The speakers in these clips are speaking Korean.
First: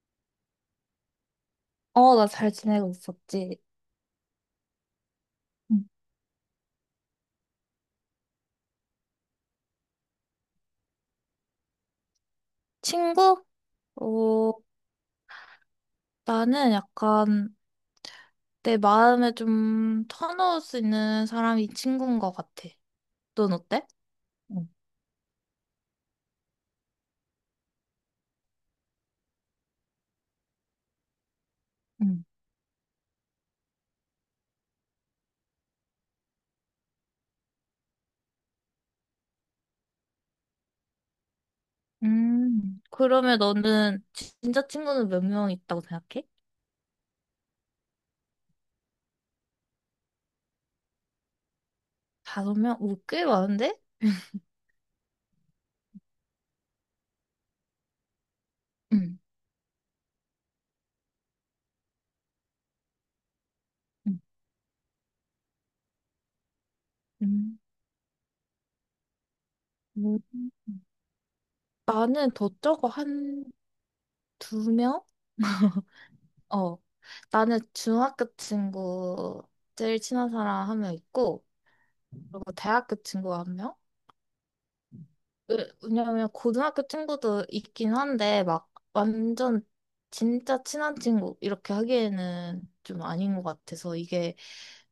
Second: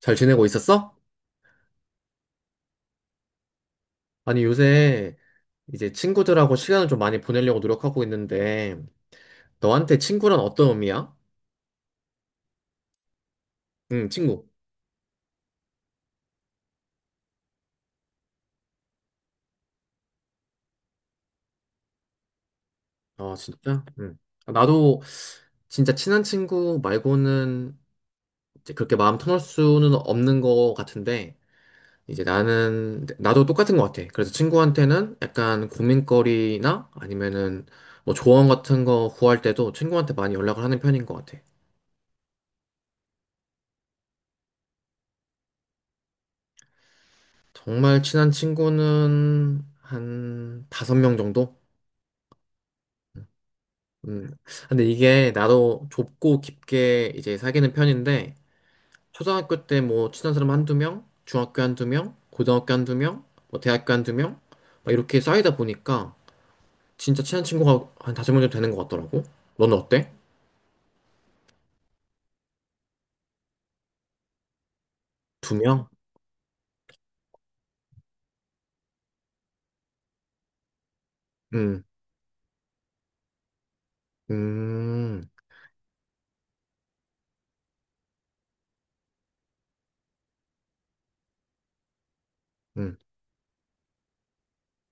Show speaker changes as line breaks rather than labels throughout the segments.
잘 지내고 있었어?
어, 나 잘 지내고 있었지.
아니, 요새
응.
이제 친구들하고 시간을 좀 많이 보내려고 노력하고 있는데, 너한테 친구란 어떤 의미야?
친구?
응, 친구.
어, 나는 약간 내 마음에 좀 터놓을 수 있는 사람이 친구인 것 같아.
아,
넌
진짜?
어때?
응. 아,
응.
나도 진짜 친한 친구 말고는 이제 그렇게 마음 터널 수는 없는 것 같은데,
응.
나도 똑같은 것 같아. 그래서 친구한테는 약간 고민거리나 아니면은 뭐 조언 같은 거 구할 때도 친구한테 많이 연락을 하는 편인 것 같아.
그러면 너는 진짜 친구는 몇 명 있다고 생각해?
정말 친한 친구는 한 다섯 명 정도?
다섯 명? 오, 꽤 많은데?
음. 근데 이게 나도 좁고 깊게 이제 사귀는 편인데,
응.
초등학교 때 뭐 친한 사람 한두 명, 중학교 한두 명, 고등학교 한두 명, 뭐 대학교 한두
응.
명, 막 이렇게 쌓이다 보니까 진짜 친한
음.
친구가 한 다섯 명 정도 되는 것 같더라고. 너는 어때?
음. 나는 더 적어, 한 두 명?
두 명?
어. 나는 중학교 친구 제일 친한 사람 한 명 있고,
음,
그리고 대학교 친구가 한 명?
음,
왜냐면 고등학교 친구도 있긴 한데 막 완전 진짜 친한 친구 이렇게 하기에는
음.
좀 아닌 것 같아서 이게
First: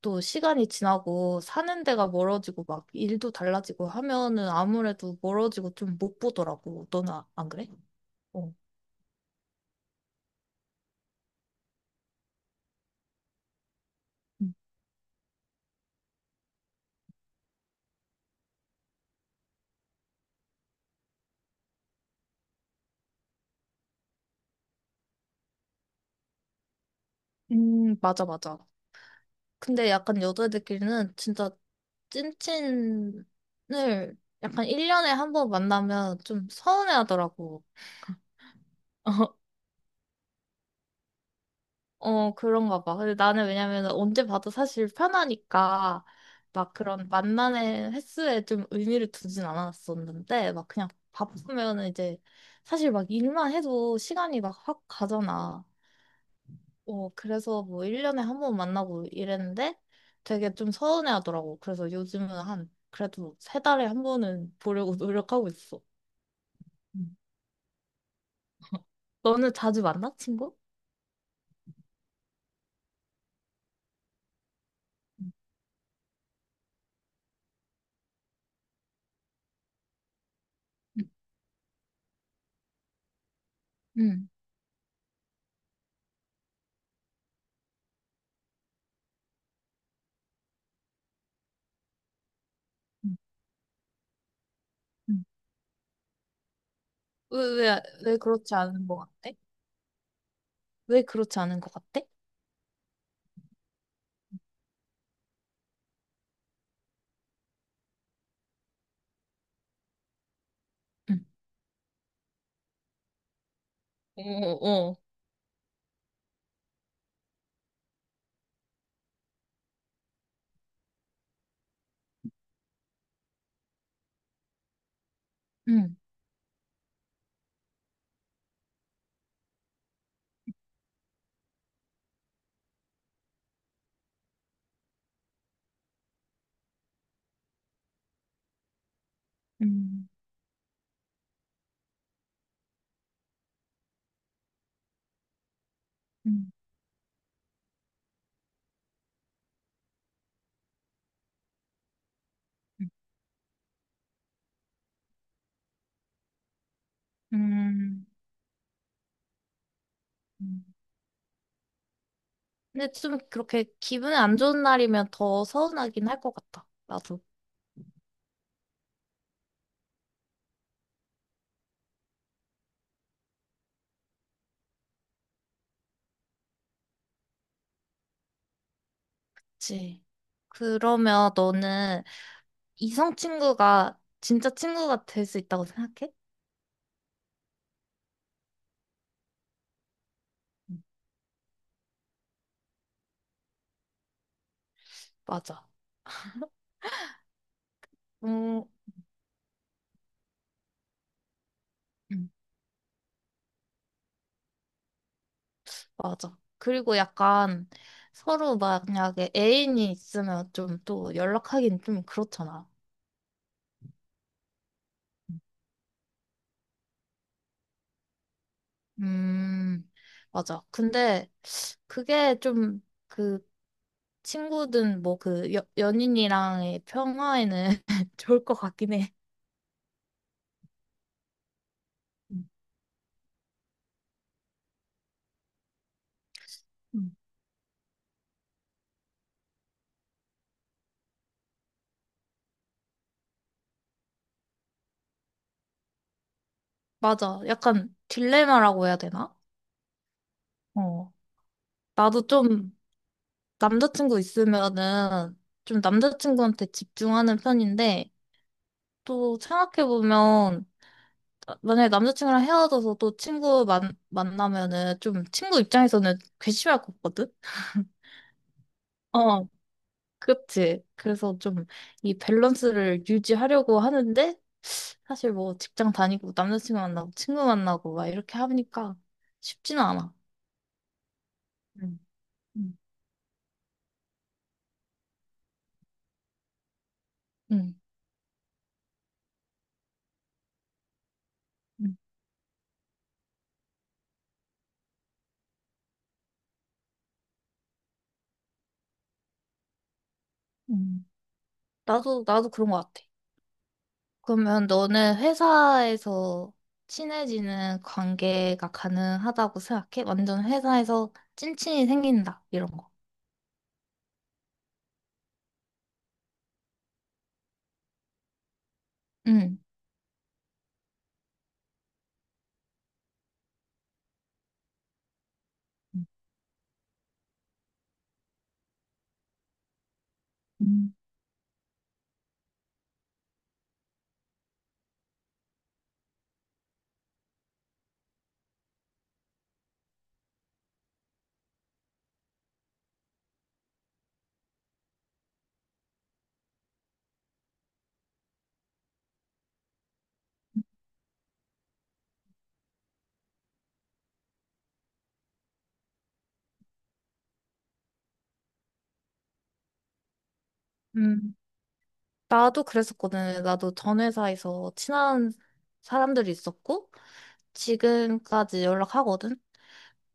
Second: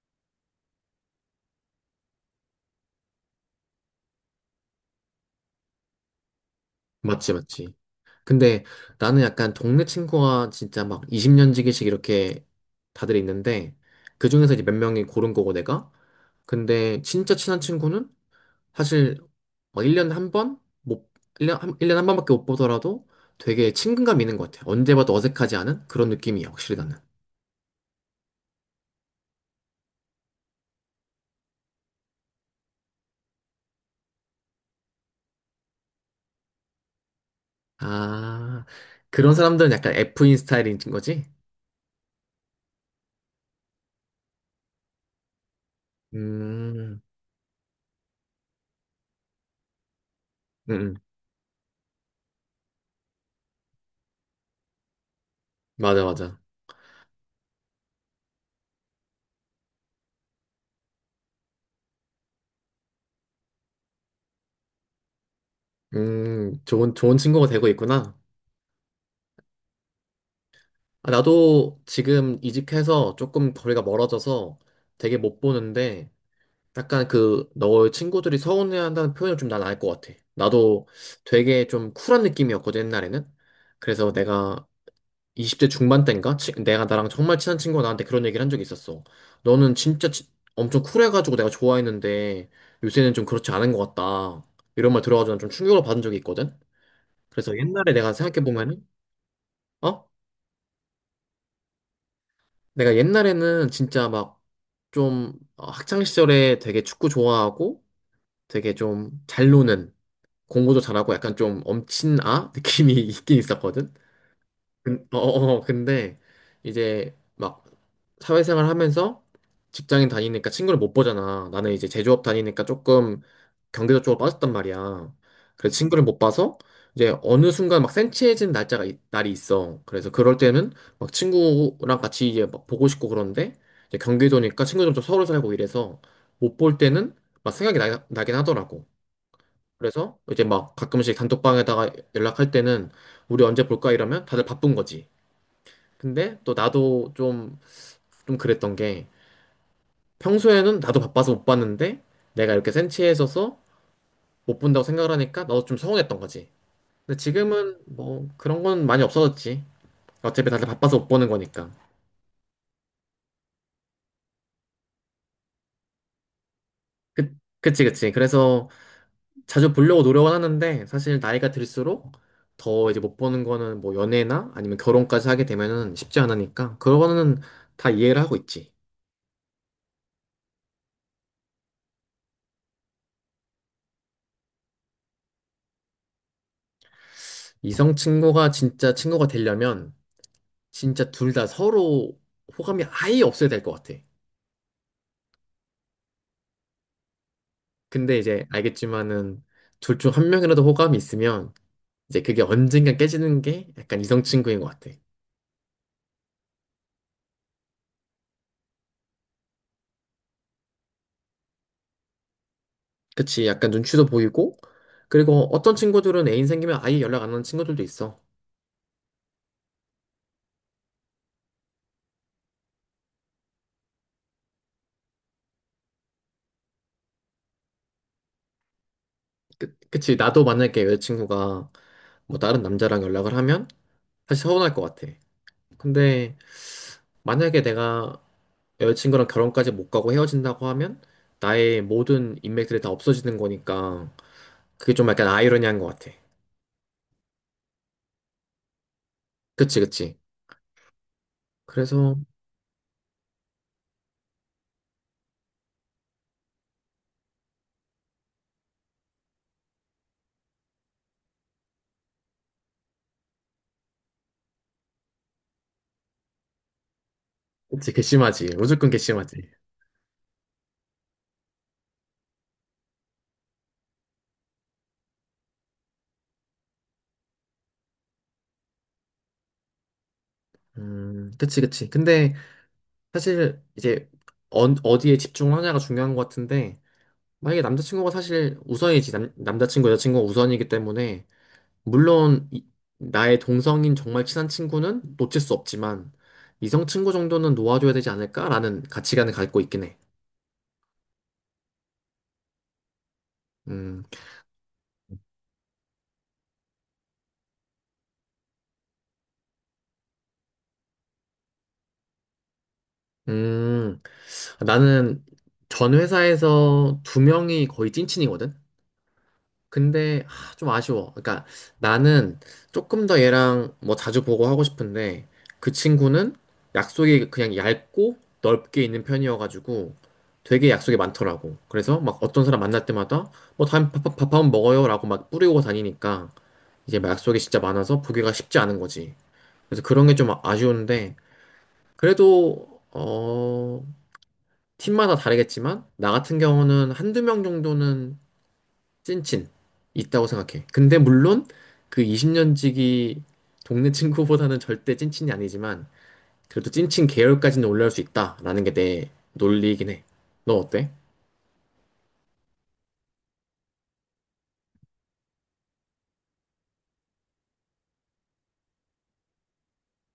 또 시간이 지나고 사는 데가 멀어지고 막 일도 달라지고 하면은 아무래도 멀어지고 좀 못 보더라고. 너는
맞지,
안 그래?
맞지.
어.
근데 나는 약간 동네 친구가 진짜 막 20년 지기씩 이렇게 다들 있는데, 그
음,
중에서 이제 몇 명이 고른 거고 내가? 근데 진짜 친한 친구는 사실 막 1년에 한 번? 못, 1년, 한, 년에 한 번밖에 못 보더라도 되게 친근감 있는 것 같아. 언제 봐도 어색하지 않은 그런 느낌이야, 확실히 나는.
맞아, 맞아. 근데 약간 여자애들끼리는 진짜 찐친을 약간 1년에 한 번 만나면 좀 서운해하더라고.
아, 그런 사람들은 약간 F인 스타일인 거지?
어, 그런가 봐. 근데 나는 왜냐면 언제 봐도 사실 편하니까 막
음,
그런 만남의 횟수에 좀 의미를 두진 않았었는데 막
음,
그냥
음.
바쁘면은 이제 사실 막 일만 해도 시간이 막 확 가잖아.
맞아, 맞아.
어, 그래서 뭐 1년에 한 번 만나고 이랬는데 되게 좀 서운해 하더라고. 그래서 요즘은 한 그래도 세 달에 한 번은 보려고 노력하고 있어.
좋은,
음,
좋은 친구가 되고 있구나.
너는 자주 만나, 친구?
아, 나도 지금 이직해서 조금 거리가 멀어져서 되게
응.
못 보는데, 약간 그 너의 친구들이 서운해한다는 표현을 좀 난 알 것 같아. 나도 되게 좀 쿨한 느낌이었거든 옛날에는.
응.
그래서 내가 20대 중반 때인가? 내가 나랑 정말 친한 친구가 나한테 그런 얘기를 한 적이 있었어. 너는 진짜 엄청 쿨해가지고 내가 좋아했는데 요새는
응.
좀 그렇지 않은 것 같다. 이런 말 들어가지고 난 좀 충격을 받은 적이 있거든.
왜,
그래서 옛날에 내가
왜 그렇지 않은
생각해보면은
것 같아?
어?
왜 그렇지 않은 것 같아?
내가 옛날에는 진짜 막 좀 학창 시절에 되게 축구 좋아하고 되게 좀 잘 노는 공부도 잘하고
응.
약간 좀 엄친 아 느낌이 있긴 있었거든.
어, 어.
근, 어, 어, 어, 근데 이제 막 사회생활 하면서 직장인 다니니까 친구를 못 보잖아. 나는 이제 제조업 다니니까 조금 경제적 쪽으로 빠졌단 말이야. 그래서
응.
친구를 못 봐서 이제 어느 순간 막 센치해진 날이 있어. 그래서 그럴 때는 막 친구랑 같이 이제 막 보고 싶고 그런데 이제 경기도니까 친구들도 서울 살고 이래서 못 볼 때는 막 생각이 나긴 하더라고.
음,
그래서 이제 막 가끔씩 단톡방에다가 연락할 때는 우리 언제 볼까 이러면 다들 바쁜 거지. 근데
음,
또 나도 좀 그랬던 게 평소에는 나도 바빠서 못 봤는데 내가 이렇게 센
음,
치해 있어서 못 본다고 생각을 하니까 나도 좀 서운했던 거지. 근데 지금은
음,
뭐 그런 건 많이 없어졌지. 어차피
음.
다들 바빠서 못 보는 거니까.
근데 좀 그렇게 기분이 안 좋은 날이면 더 서운하긴 할 것 같다. 나도.
그, 그치, 그치. 그래서 자주 보려고 노력은 하는데 사실 나이가 들수록 더 이제 못 보는 거는 뭐 연애나 아니면 결혼까지 하게 되면은 쉽지 않으니까 그거는 다 이해를 하고 있지.
그치. 그러면 너는 이성 친구가 진짜 친구가 될 수 있다고 생각해?
이성 친구가 진짜 친구가 되려면
응.
진짜 둘 다 서로 호감이 아예 없어야 될 것 같아.
맞아.
근데 이제
음,
알겠지만은 둘 중 한 명이라도 호감이 있으면 이제
응.
그게 언젠가 깨지는 게 약간 이성 친구인 것 같아.
맞아. 그리고 약간 서로 만약에 애인이 있으면 좀 또 연락하긴 좀 그렇잖아.
그치? 약간 눈치도 보이고 그리고 어떤 친구들은 애인 생기면 아예 연락 안 하는 친구들도 있어.
음, 맞아. 근데 그게 좀 그 친구든 뭐 그 연인이랑의 평화에는 좋을 것 같긴 해.
그치 나도 만약에 여자친구가 뭐
음,
다른 남자랑 연락을 하면 사실 서운할 것 같아. 근데
음.
만약에 내가 여자친구랑 결혼까지 못 가고 헤어진다고 하면 나의 모든 인맥들이 다 없어지는 거니까 그게 좀 약간 아이러니한 것 같아.
맞아. 약간 딜레마라고 해야 되나?
그치, 그치.
어.
그래서,
나도 좀 남자친구 있으면은 좀 남자친구한테 집중하는 편인데 또 생각해보면 만약에 남자친구랑 헤어져서 또 친구 만나면은 좀 친구 입장에서는 괘씸할 것 같거든?
그치, 괘씸하지. 무조건 괘씸하지.
어. 그치. 그래서 좀 이 밸런스를 유지하려고 하는데, 사실 뭐 직장 다니고 남자친구 만나고 친구 만나고 막 이렇게 하니까 쉽지는 않아.
그치, 그치.
음,
근데
응,
사실 이제 어, 어디에 집중하냐가 중요한 것 같은데 만약에
응,
남자친구가 사실 우선이지 남자친구, 여자친구가 우선이기 때문에
응.
물론 나의 동성인 정말 친한 친구는 놓칠 수 없지만 이성 친구 정도는 놓아줘야 되지 않을까라는 가치관을 갖고 있긴 해.
응. 응. 나도, 나도 그런 것 같아.
음,
그러면 너는 회사에서 친해지는 관계가 가능하다고 생각해? 완전 회사에서 찐친이 생긴다, 이런 거.
음, 나는 전 회사에서 두 명이 거의 찐친이거든.
응.
근데 아, 좀 아쉬워. 그러니까 나는 조금 더 얘랑 뭐 자주 보고 하고 싶은데 그
음.
친구는 약속이 그냥 얇고 넓게 있는 편이어가지고 되게 약속이 많더라고. 그래서 막 어떤 사람 만날 때마다 뭐 다음 밥, 밥, 밥 한번 먹어요라고 막 뿌리고 다니니까 이제 막 약속이 진짜 많아서 보기가 쉽지 않은 거지. 그래서 그런 게 좀 아쉬운데 그래도 어 팀마다 다르겠지만 나 같은 경우는 한두 명 정도는 찐친 있다고 생각해. 근데 물론 그 20년지기 동네 친구보다는 절대 찐친이 아니지만 그래도 찐친 계열까지는 올라올 수 있다라는 게 내 논리이긴 해. 너 어때?
음. 나도 그랬었거든. 나도 전 회사에서 친한 사람들이 있었고, 지금까지 연락하거든.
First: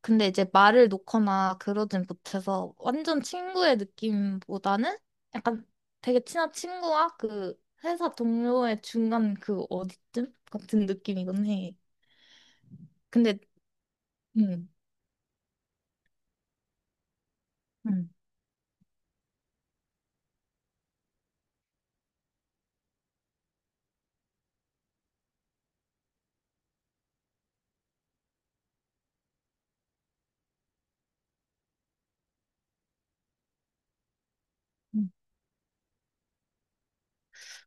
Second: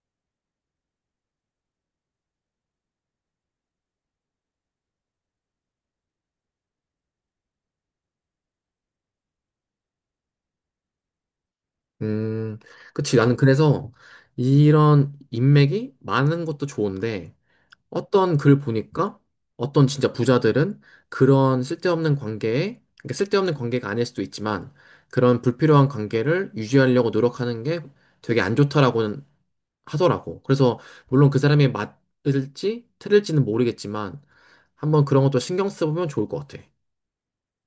근데 이제 말을 놓거나 그러진 못해서 완전 친구의 느낌보다는 약간 되게 친한 친구와 그 회사 동료의 중간 그 어디쯤 같은 느낌이긴 해.
음, 그치. 나는
근데
그래서
음,
이런 인맥이 많은 것도 좋은데
음,
어떤 글 보니까 어떤 진짜 부자들은 그런 쓸데없는 관계에, 그러니까 쓸데없는 관계가 아닐 수도 있지만 그런 불필요한 관계를 유지하려고 노력하는 게 되게 안 좋다라고는 하더라고. 그래서 물론 그 사람이 맞을지 틀릴지는 모르겠지만 한번
음.
그런 것도 신경 써보면 좋을 것 같아.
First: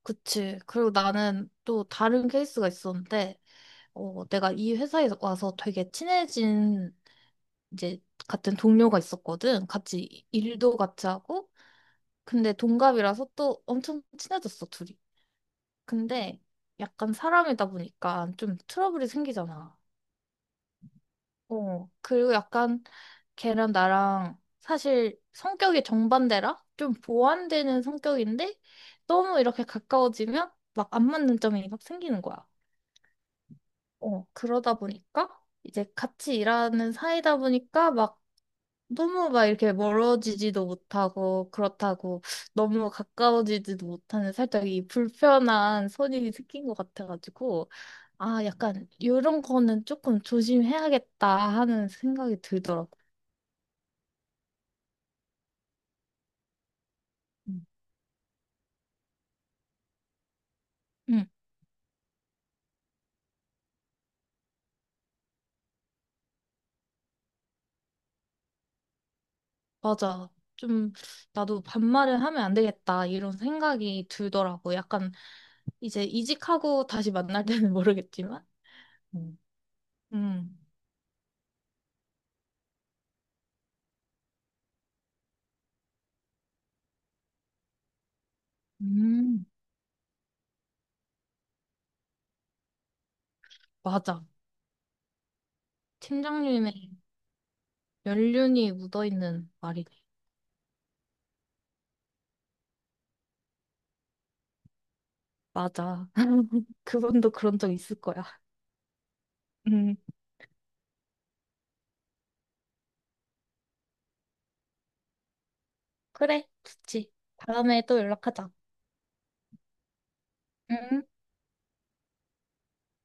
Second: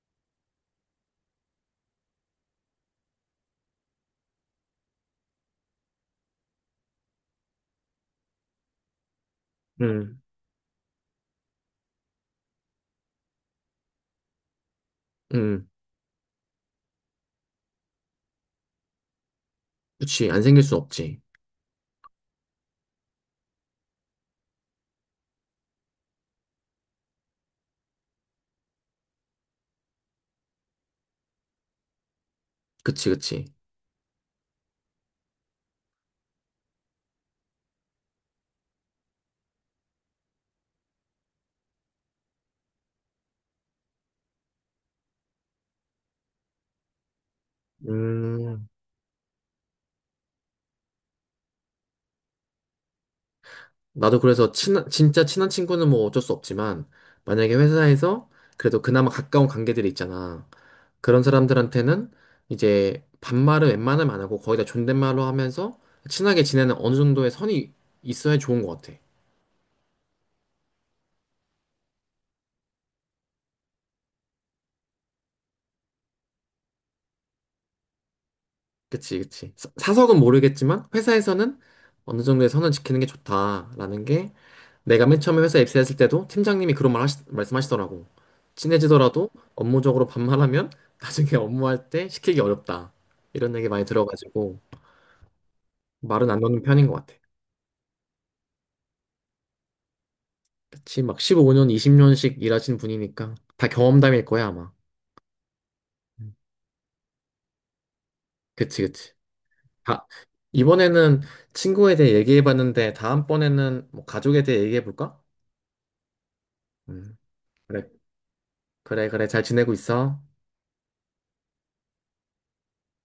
그치. 그리고 나는 또 다른 케이스가 있었는데, 어, 내가 이 회사에 와서 되게 친해진 이제 같은 동료가 있었거든.
음,
같이 일도 같이 하고. 근데 동갑이라서 또 엄청 친해졌어, 둘이.
음,
근데 약간 사람이다 보니까 좀 트러블이 생기잖아.
그치. 안 생길 순 없지.
어. 그리고 약간 걔랑 나랑 사실 성격이 정반대라? 좀 보완되는 성격인데 너무 이렇게 가까워지면 막 안 맞는 점이 막 생기는 거야.
그치, 그치.
어. 그러다 보니까 이제 같이 일하는 사이다 보니까 막 너무 막 이렇게 멀어지지도 못하고, 그렇다고 너무 가까워지지도 못하는 살짝 이 불편한 선이 생긴 것 같아가지고, 아,
음,
약간 이런 거는 조금 조심해야겠다 하는 생각이 들더라고.
나도 그래서 친한, 진짜 친한 친구는 뭐 어쩔 수 없지만 만약에
음.
회사에서 그래도 그나마 가까운 관계들이 있잖아. 그런
응,
사람들한테는 이제 반말을 웬만하면 안 하고 거의 다 존댓말로 하면서 친하게 지내는 어느 정도의 선이 있어야 좋은 것 같아.
맞아. 좀 나도 반말을 하면 안 되겠다 이런 생각이 들더라고. 약간 이제 이직하고 다시 만날 때는 모르겠지만.
그치,
음.
그치. 사석은
음,
모르겠지만 회사에서는 어느 정도의 선을 지키는 게 좋다라는 게 내가 맨 처음에 회사 입사했을 때도 팀장님이 그런 말씀하시더라고. 친해지더라도
음,
업무적으로 반말하면 나중에 업무할 때 시키기 어렵다. 이런 얘기 많이
맞아.
들어가지고 말은 안 놓는 편인 것
팀장님의
같아.
연륜이 묻어있는 말이네.
그치, 막 15년, 20년씩 일하신 분이니까 다 경험담일 거야, 아마.
맞아.
음.
그분도 그런 적 있을 거야.
그치, 그치.
음,
아, 이번에는 친구에 대해 얘기해봤는데 다음번에는 뭐 가족에 대해 얘기해볼까?
그래, 좋지.
음.
다음에
그래.
또 연락하자.
그래, 그래. 잘 지내고 있어?
음.